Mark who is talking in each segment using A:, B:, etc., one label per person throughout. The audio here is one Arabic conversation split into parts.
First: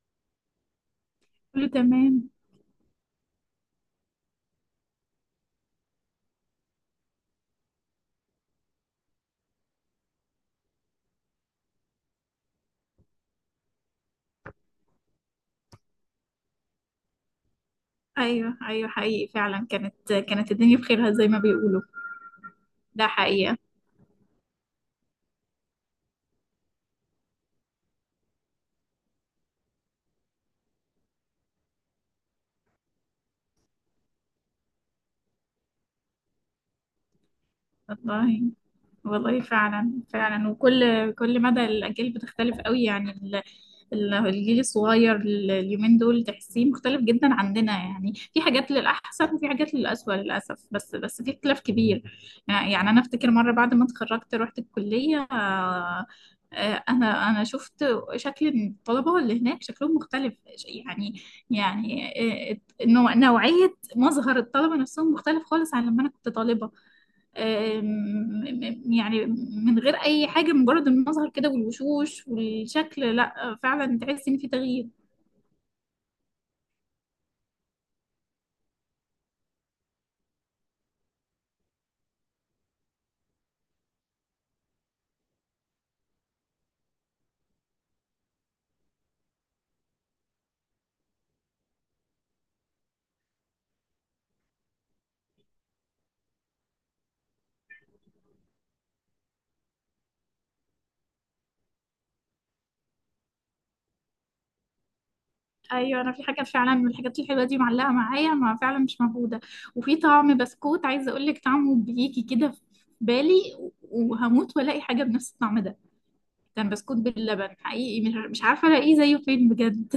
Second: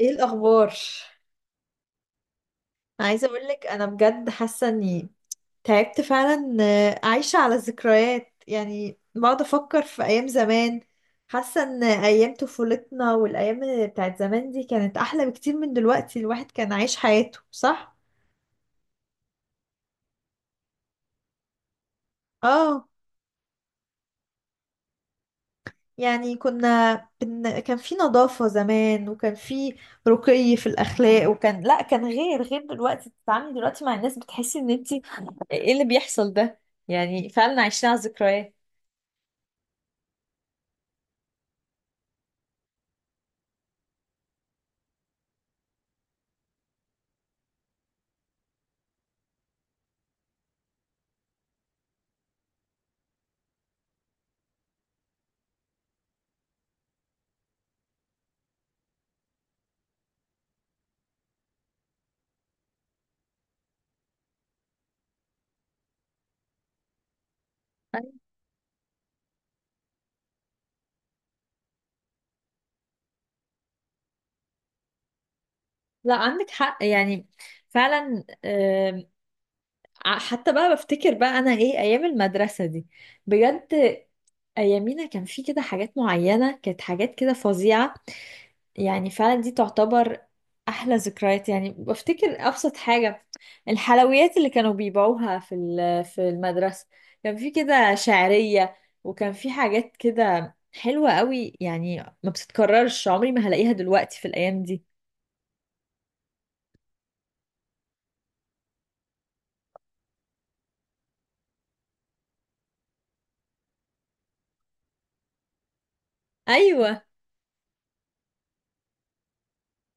A: ايه الاخبار؟
B: كله تمام.
A: عايزه اقول لك انا بجد حاسه اني تعبت فعلا، عايشه على الذكريات. يعني بقعد افكر في ايام زمان، حاسه ان ايام طفولتنا والايام بتاعت زمان دي كانت احلى بكتير من دلوقتي. الواحد كان عايش حياته صح.
B: ايوه ايوه، حقيقي فعلا. كانت الدنيا بخيرها زي ما بيقولوا.
A: اه.
B: ده حقيقة.
A: يعني كنا كان في نظافه زمان، وكان في رقي في الاخلاق، وكان لا، كان غير دلوقتي. بتتعاملي دلوقتي مع الناس بتحسي ان انتي ايه اللي بيحصل ده؟ يعني فعلا عايشين على
B: والله
A: الذكريات.
B: والله فعلا فعلا. وكل مدى الاجيال بتختلف قوي يعني. الجيل الصغير، اليومين دول تحسيه مختلف جدا عننا. يعني في حاجات للأحسن وفي حاجات للأسوأ للأسف، بس في اختلاف كبير. يعني أنا أفتكر مرة بعد ما اتخرجت رحت الكلية، أنا شفت شكل الطلبة اللي هناك، شكلهم مختلف. يعني، يعني، آه، نوعية مظهر الطلبة نفسهم مختلف خالص عن لما أنا كنت طالبة. آم، يعني من غير اي حاجه، مجرد المظهر كده والوشوش والشكل، لا فعلا تحس ان في تغيير.
A: لا عندك حق يعني فعلا. حتى بقى بفتكر بقى انا ايه ايام المدرسة دي، بجد. ايامينا كان في كده حاجات معينة، كانت حاجات كده فظيعة. يعني فعلا دي تعتبر احلى ذكريات. يعني بفتكر ابسط حاجة: الحلويات اللي كانوا بيبيعوها في في المدرسة، كان في كده شعرية، وكان في حاجات كده حلوة قوي، يعني ما بتتكررش، عمري ما هلاقيها دلوقتي في الايام دي.
B: ايوه، انا في حاجه فعلا من الحاجات الحلوه دي معلقه معايا، ما فعلا مش موجوده. وفي طعم بسكوت عايزه اقول لك طعمه بيجي كده في بالي، وهموت والاقي حاجه بنفس الطعم ده. كان بسكوت
A: ايوه.
B: باللبن حقيقي، مش عارفه الاقيه زيه فين بجد.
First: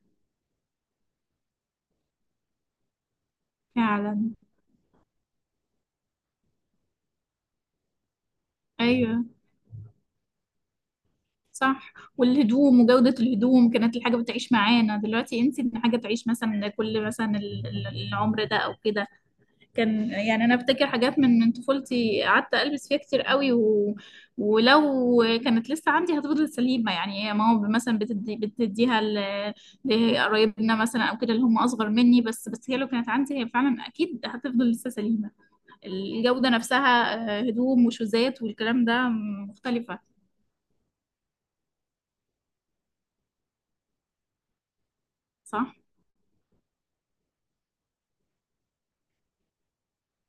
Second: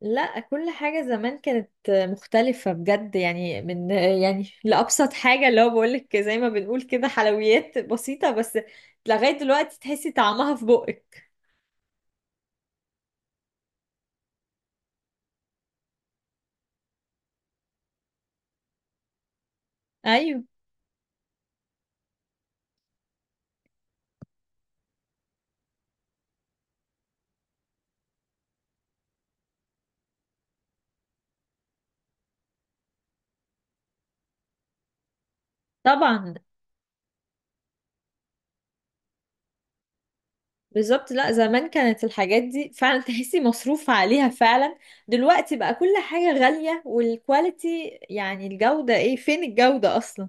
A: لا، كل حاجة زمان كانت مختلفة بجد، يعني من،
B: فعلا.
A: يعني لأبسط حاجة، اللي هو بقولك زي ما بنقول كده حلويات بسيطة بس
B: ايوه
A: لغاية دلوقتي تحسي طعمها في بقك.
B: صح. والهدوم وجودة الهدوم، كانت الحاجة بتعيش معانا. دلوقتي انسي ان حاجة تعيش مثلا كل مثلا العمر ده او كده. كان
A: أيوة.
B: يعني انا افتكر حاجات من طفولتي قعدت البس فيها كتير قوي و... ولو كانت لسه عندي هتفضل سليمة. يعني هي ماما مثلا بتديها لقرايبنا مثلا او كده، اللي هم اصغر مني، بس هي لو كانت عندي هي فعلا اكيد هتفضل لسه سليمة.
A: طبعا.
B: الجودة نفسها. آه، هدوم وشوزات والكلام ده مختلفة.
A: بالظبط. لا، زمان كانت الحاجات دي فعلا تحسي مصروف عليها فعلا. دلوقتي بقى
B: صح.
A: كل حاجة غالية، والكواليتي يعني الجودة، ايه، فين الجودة أصلا؟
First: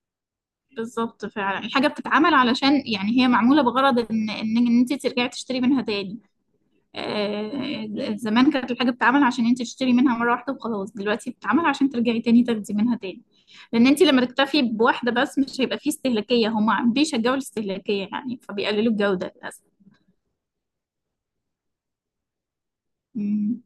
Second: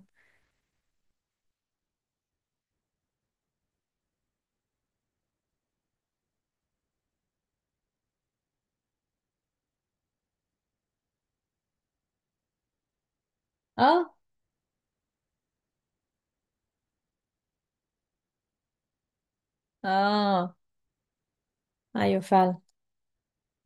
B: بالظبط، فعلا الحاجة بتتعمل علشان يعني هي معمولة بغرض ان إن انت ترجعي تشتري منها تاني. زمان كانت الحاجة بتتعمل عشان انت تشتري منها مرة واحدة وخلاص، دلوقتي بتتعمل عشان ترجعي تاني تاخدي منها تاني. لان انت
A: اه
B: لما تكتفي بواحدة بس مش هيبقى فيه استهلاكية، هما بيشجعوا الاستهلاكية يعني فبيقللوا الجودة للأسف.
A: اه، أيوة فعلا.
B: مم.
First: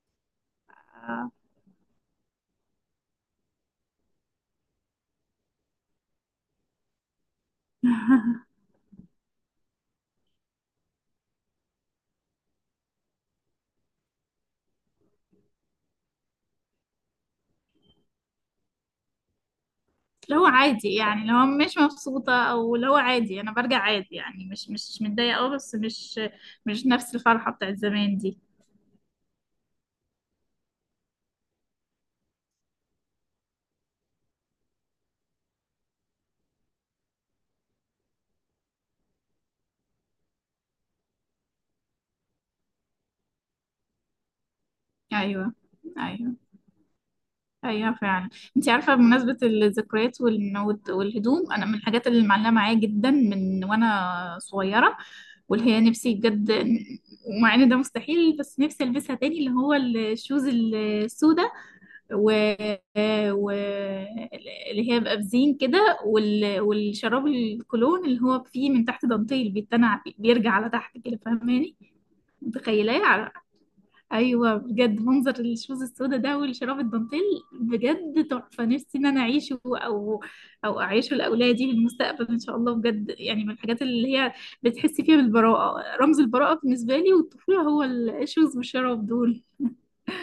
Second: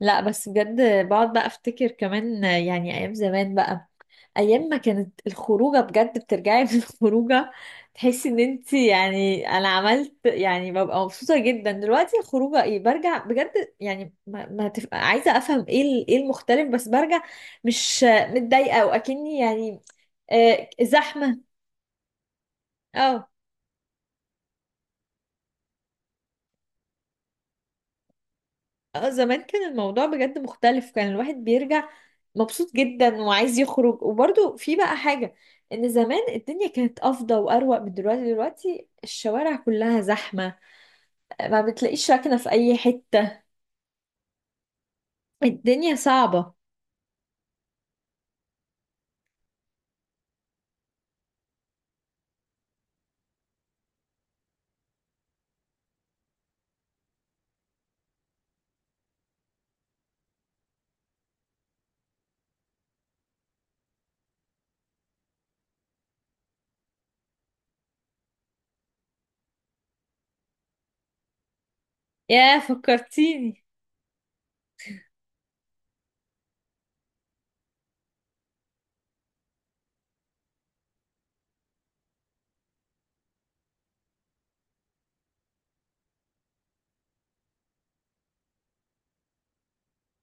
A: لا بس بجد
B: آه.
A: بقعد بقى افتكر كمان يعني ايام زمان بقى، ايام ما كانت الخروجه بجد، بترجعي من الخروجه تحسي ان انت، يعني انا عملت، يعني ببقى مبسوطه جدا. دلوقتي الخروجه، ايه، برجع بجد، يعني ما عايزه افهم ايه ايه المختلف، بس برجع مش متضايقه واكني يعني.
B: اللي هو
A: آه،
B: عادي، يعني اللي
A: زحمه.
B: هو مش مبسوطة او اللي هو
A: اه.
B: عادي، انا برجع عادي يعني مش متضايقة، اه بس مش مش نفس الفرحة بتاعت زمان دي.
A: اه، زمان كان الموضوع بجد مختلف، كان الواحد بيرجع مبسوط جدا وعايز يخرج، وبرضه في بقى حاجة، ان زمان الدنيا كانت افضل واروق من دلوقتي. دلوقتي الشوارع كلها زحمة، ما بتلاقيش راكنة في اي حتة،
B: ايوه
A: الدنيا
B: ايوه،
A: صعبة.
B: ايوه فعلا. انت عارفه، بمناسبه الذكريات والهدوم، انا من الحاجات اللي معلقه معايا جدا من وانا صغيره، واللي هي نفسي بجد، ومع ان ده مستحيل بس نفسي البسها تاني، اللي هو الشوز السوداء و... و... اللي هي بقى بزين كده، وال... والشراب الكولون اللي هو فيه من تحت دانتيل بيتنع بيرجع على تحت كده، فاهماني؟
A: يا
B: متخيلاه؟
A: فكرتيني!
B: ايوه بجد، منظر الشوز السودا ده والشراب الدانتيل بجد تحفه. نفسي ان انا اعيشه، او او اعيشه لاولادي في المستقبل ان شاء الله بجد. يعني من الحاجات اللي هي بتحسي فيها بالبراءه، رمز البراءه بالنسبه لي والطفوله هو الشوز والشراب دول.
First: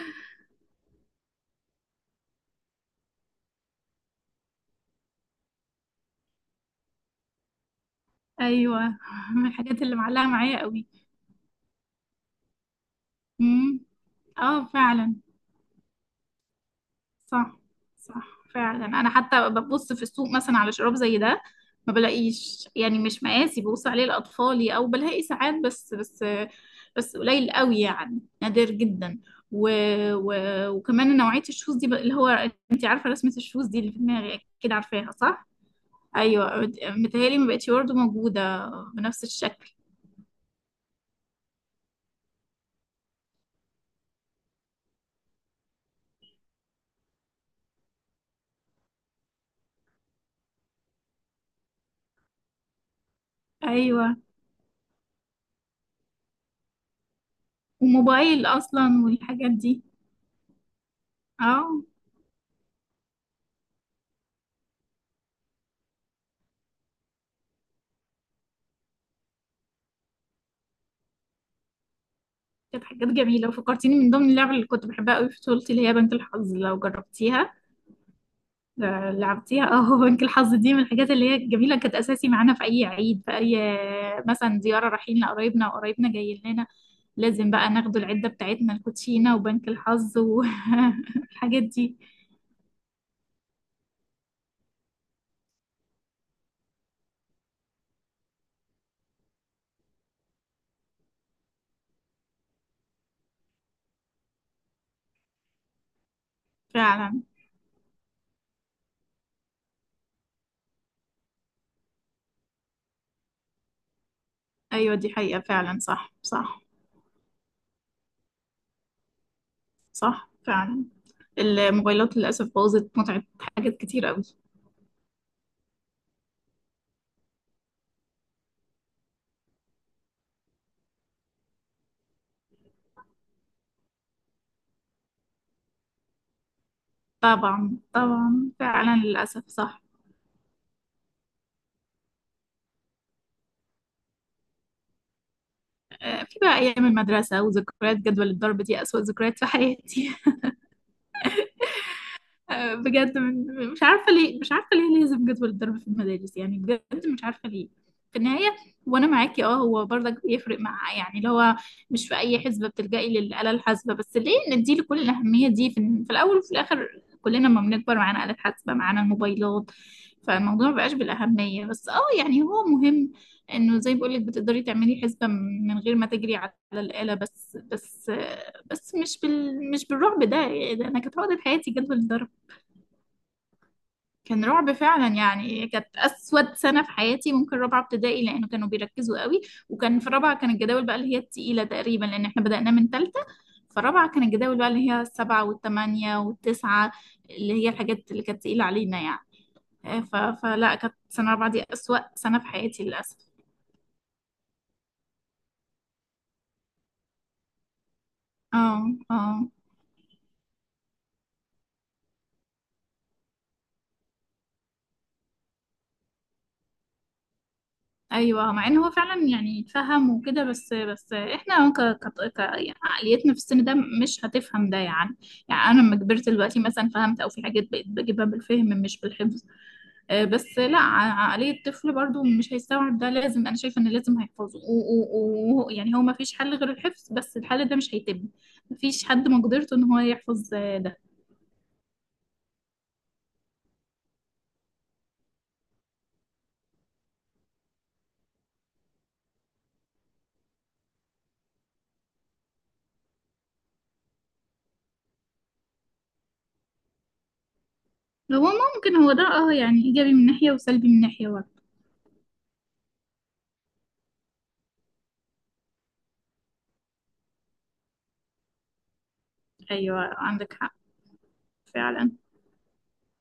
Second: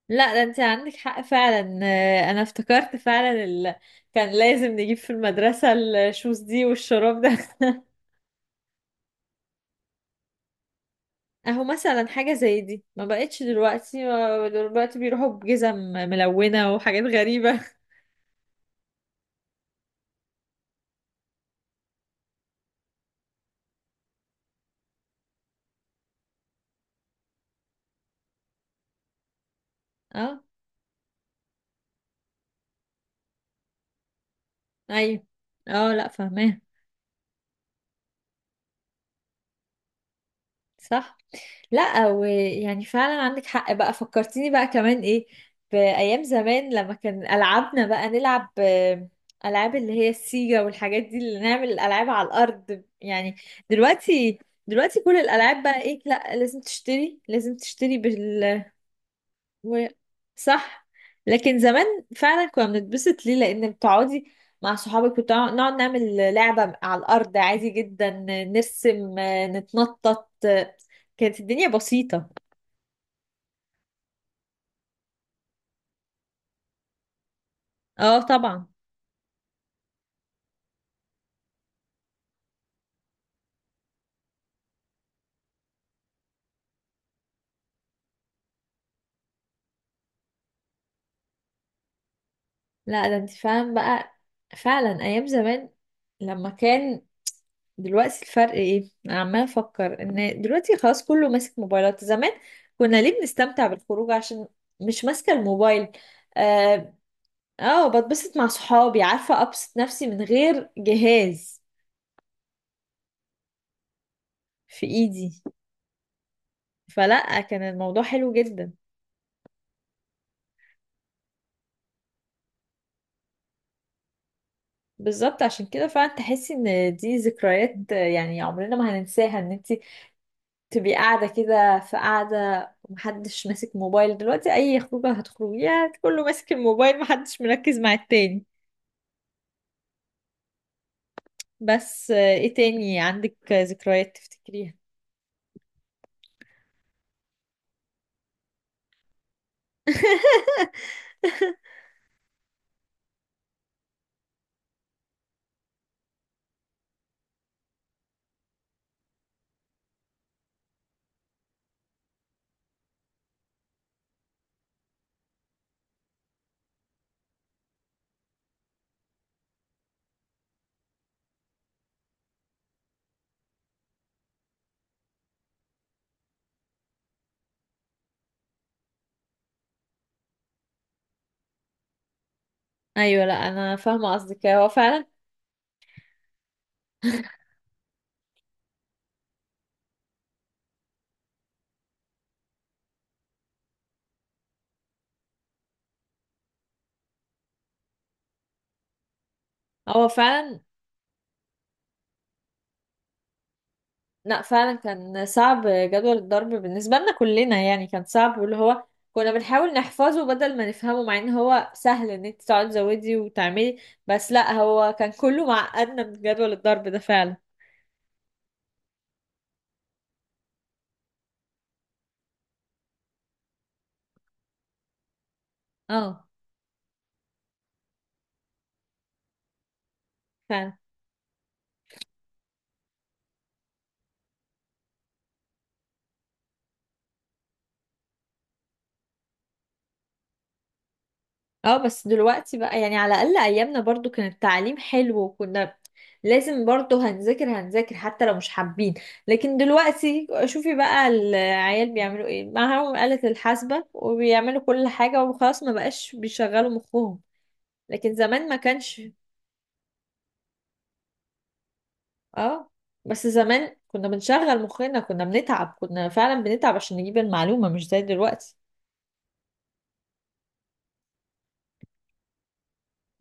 A: لا ده انت عندك حق فعلا، انا افتكرت فعلا كان لازم نجيب في المدرسة الشوز دي والشراب ده
B: ايوه من الحاجات اللي معلقه معايا قوي.
A: اهو مثلا حاجة زي دي ما بقتش
B: امم،
A: دلوقتي،
B: اه
A: دلوقتي
B: فعلا.
A: بيروحوا بجزم ملونة وحاجات
B: صح
A: غريبة.
B: صح. فعلا انا حتى ببص في السوق مثلا على شراب زي ده ما بلاقيش، يعني مش مقاسي ببص عليه لاطفالي، او بلاقي ساعات بس قليل قوي يعني نادر جدا. و... و...
A: اه.
B: وكمان نوعية الشوز دي اللي هو انت عارفة رسمة الشوز دي اللي في دماغي، اكيد عارفاها
A: ايوه.
B: صح.
A: اه، لا
B: ايوه
A: فاهماه.
B: متهيألي ما بقتش برضه موجودة بنفس الشكل.
A: صح. لا، ويعني فعلا عندك حق بقى، فكرتيني بقى كمان ايه بأيام زمان، لما كان ألعابنا بقى نلعب، ألعاب اللي هي السيجا والحاجات دي، اللي نعمل الألعاب على الأرض يعني.
B: ايوه،
A: دلوقتي دلوقتي كل الألعاب بقى ايه؟ لا لازم تشتري، لازم تشتري
B: وموبايل اصلا والحاجات دي.
A: و... صح. لكن
B: اه،
A: زمان فعلا كنا بنتبسط ليه؟ لان بتقعدي مع صحابك، نقعد نعمل لعبة على الارض عادي جدا، نرسم، نتنطط، كانت الدنيا بسيطة.
B: كانت حاجات جميلة. وفكرتيني من ضمن اللعب اللي كنت بحبها قوي في طفولتي اللي هي بنك الحظ، لو جربتيها.
A: اه طبعا.
B: لعبتيها، اه. بنك الحظ دي من الحاجات اللي هي الجميلة، كانت أساسي معانا في أي عيد، في أي مثلا زيارة رايحين لقرايبنا، وقرايبنا جايين لنا، لازم بقى ناخدوا العدة بتاعتنا الكوتشينة وبنك الحظ والحاجات دي.
A: لا ده انت فاهم بقى. فعلا ايام زمان لما كان. دلوقتي الفرق ايه؟ انا عمالة افكر ان دلوقتي خلاص كله ماسك موبايلات. زمان كنا ليه بنستمتع بالخروج؟ عشان مش ماسكة الموبايل. آه.
B: فعلا.
A: اه، بتبسط مع صحابي، عارفة، ابسط نفسي من غير جهاز في
B: أيوة دي حقيقة
A: ايدي،
B: فعلا. صح صح،
A: فلا كان الموضوع حلو جدا.
B: صح فعلا. الموبايلات للأسف بوظت متعة حاجات كتير قوي.
A: بالظبط، عشان كده فعلا تحسي ان دي ذكريات يعني عمرنا ما هننساها، ان انت تبقي قاعدة كده، في قاعدة ومحدش ماسك موبايل. دلوقتي اي خروجة هتخرجيها كله ماسك الموبايل، محدش مركز
B: طبعا
A: مع التاني.
B: طبعا، فعلا للأسف صح.
A: بس ايه تاني عندك ذكريات تفتكريها؟
B: في بقى أيام المدرسة، وذكريات جدول الضرب دي أسوأ ذكريات في حياتي. بجد، مش عارفه ليه، مش عارفه ليه لازم جدول الضرب في المدارس، يعني بجد مش عارفه ليه في النهايه. وانا معاكي، اه هو برضك بيفرق مع يعني اللي هو مش في اي حسبه بتلجئي للاله الحاسبه، بس ليه ندي لكل الاهميه دي في الاول وفي الاخر؟ كلنا لما بنكبر معانا آلة حاسبه، معانا الموبايلات، فالموضوع مبقاش بالاهميه. بس اه يعني هو مهم انه زي ما بقولك بتقدري تعملي حسبه من غير ما تجري على الاله، بس مش بال مش بالرعب ده، يعني ده انا كانت عقدة حياتي جدول الضرب.
A: ايوه. لا انا فاهمة
B: كان
A: قصدك، هو
B: رعب
A: فعلا،
B: فعلا، يعني كانت اسود سنه في حياتي ممكن رابعه ابتدائي، لانه كانوا بيركزوا قوي. وكان في رابعه كان الجداول بقى اللي هي التقيله تقريبا، لان احنا بدأنا من ثالثه، فرابعه كان الجداول بقى اللي هي السبعه والثمانيه والتسعه، اللي هي الحاجات اللي كانت تقيله علينا يعني.
A: هو فعلا.
B: فلا كانت سنه رابعه دي اسوأ سنه في حياتي للاسف.
A: لا فعلا كان صعب جدول الضرب بالنسبة لنا كلنا، يعني كان صعب، واللي هو
B: اه، اه.
A: كنا بنحاول نحفظه بدل ما نفهمه، مع ان هو سهل ان انت تقعدي تزودي وتعملي، بس لا هو كان كله معقدنا من جدول الضرب ده فعلا.
B: ايوه، مع ان هو فعلا يعني يتفهم وكده، بس احنا ك... يعني عقليتنا في السن ده مش هتفهم ده يعني. يعني انا لما
A: اه
B: كبرت دلوقتي مثلا فهمت، او في حاجات بقيت بجيبها بالفهم مش بالحفظ. بس
A: فعلا.
B: لا، عقلية الطفل برضو مش هيستوعب ده، لازم. انا شايفه ان لازم هيحفظه، ويعني يعني هو ما فيش حل غير الحفظ، بس الحل ده مش هيتم. ما فيش حد مقدرته ان هو يحفظ ده.
A: اه، بس دلوقتي بقى يعني على الأقل أيامنا برضو كان التعليم حلو، وكنا لازم برضو هنذاكر هنذاكر حتى لو مش حابين. لكن دلوقتي شوفي بقى العيال بيعملوا ايه، معاهم آلة الحاسبة وبيعملوا كل حاجة وخلاص، ما بقاش بيشغلوا مخهم. لكن زمان
B: هو
A: ما
B: ممكن
A: كانش.
B: هو ده، اه يعني ايجابي من ناحية وسلبي من ناحية برضه.
A: اه، بس زمان كنا بنشغل مخنا، كنا بنتعب، كنا فعلا بنتعب عشان نجيب المعلومة مش زي دلوقتي.
B: ايوه عندك حق فعلا.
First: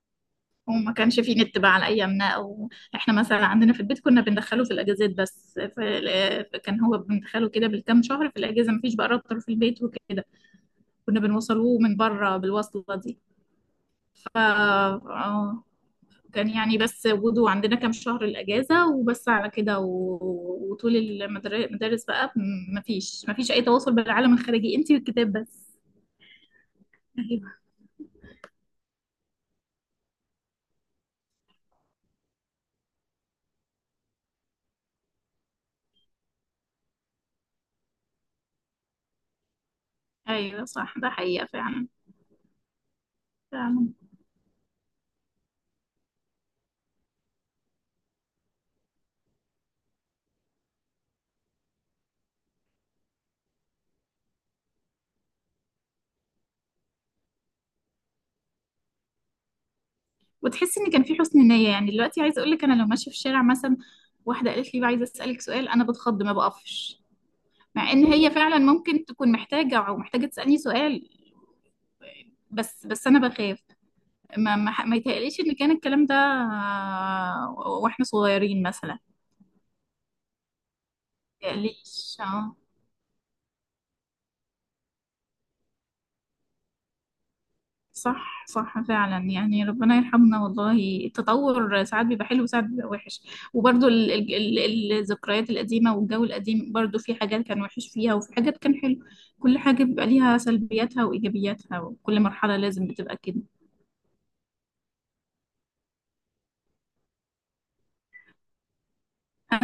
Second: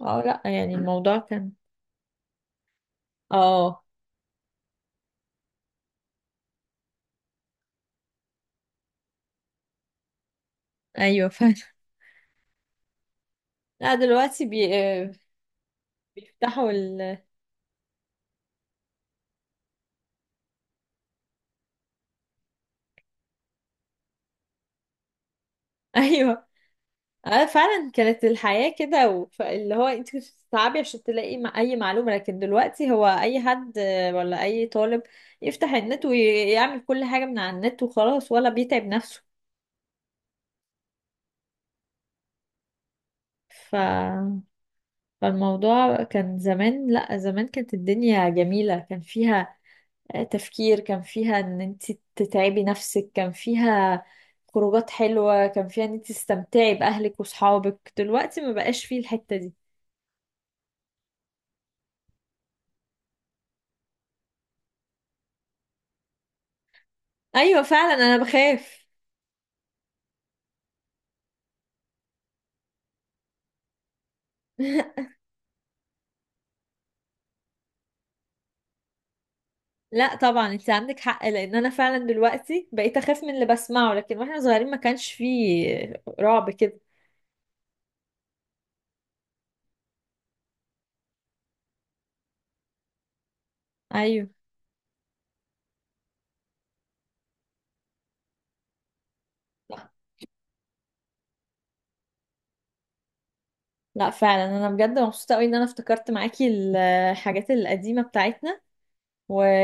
A: اه، لا يعني
B: وما
A: الموضوع
B: كانش فيه
A: كان.
B: نت بقى على ايامنا، او احنا مثلا عندنا في
A: اه
B: البيت كنا بندخله في الاجازات بس. كان هو بندخله كده بالكام شهر في الاجازه، مفيش بقى راوتر في البيت وكده، كنا
A: ايوه فعلا.
B: بنوصلوه من بره بالوصله دي.
A: لا
B: ف
A: دلوقتي
B: آه، كان
A: بيفتحوا.
B: يعني بس وجوده عندنا كام شهر الاجازه وبس على كده. و... وطول المدارس بقى مفيش اي تواصل بالعالم الخارجي، انتي والكتاب بس.
A: ايوه، اه
B: ايوه
A: فعلا، كانت الحياة كده اللي هو انت كنت بتتعبي عشان تلاقي اي معلومة، لكن دلوقتي هو اي حد، ولا اي طالب يفتح النت ويعمل كل حاجة من على النت وخلاص، ولا بيتعب نفسه.
B: ايوه، صح ده حقيقه فعلا.
A: ف...
B: فعلا.
A: فالموضوع كان زمان، لا زمان كانت الدنيا جميلة، كان فيها تفكير، كان فيها ان انت تتعبي نفسك، كان فيها خروجات حلوة، كان فيها ان انت تستمتعي بأهلك وصحابك، دلوقتي ما بقاش فيه الحتة دي.
B: وتحس ان كان في حسن نية. يعني دلوقتي عايزة اقول لك انا لو ماشية في الشارع مثلا واحدة قالت لي بقى عايزة اسألك سؤال، انا بتخض ما بقفش.
A: ايوه
B: مع
A: فعلا
B: ان
A: انا
B: هي فعلا
A: بخاف.
B: ممكن تكون محتاجة او محتاجة تسألني سؤال، بس انا بخاف. ما يتهيأليش ان كان الكلام ده، واحنا صغيرين مثلا، ما
A: لا طبعا انت عندك حق، لان انا فعلا
B: يتهيأليش.
A: دلوقتي بقيت اخاف من اللي بسمعه، لكن واحنا صغيرين ما كانش فيه رعب كده.
B: صح صح فعلا. يعني ربنا يرحمنا والله، التطور ساعات بيبقى حلو وساعات بيبقى وحش. وبرضو
A: ايوه.
B: الذكريات القديمة والجو القديم برضو في حاجات كان وحش فيها وفي حاجات كان حلو. كل
A: لا،
B: حاجة بيبقى ليها سلبياتها وإيجابياتها، وكل مرحلة لازم بتبقى كده.
A: لا فعلا انا بجد مبسوطه قوي ان انا افتكرت معاكي الحاجات القديمه بتاعتنا،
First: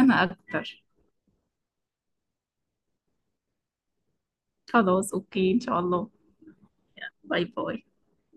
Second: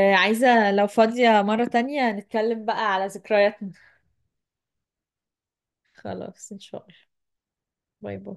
B: أنا أكتر.
A: لو فاضيه مره تانية نتكلم بقى على ذكرياتنا.
B: خلاص أوكي إن شاء الله.
A: خلاص ان شاء الله.
B: باي باي.
A: باي باي.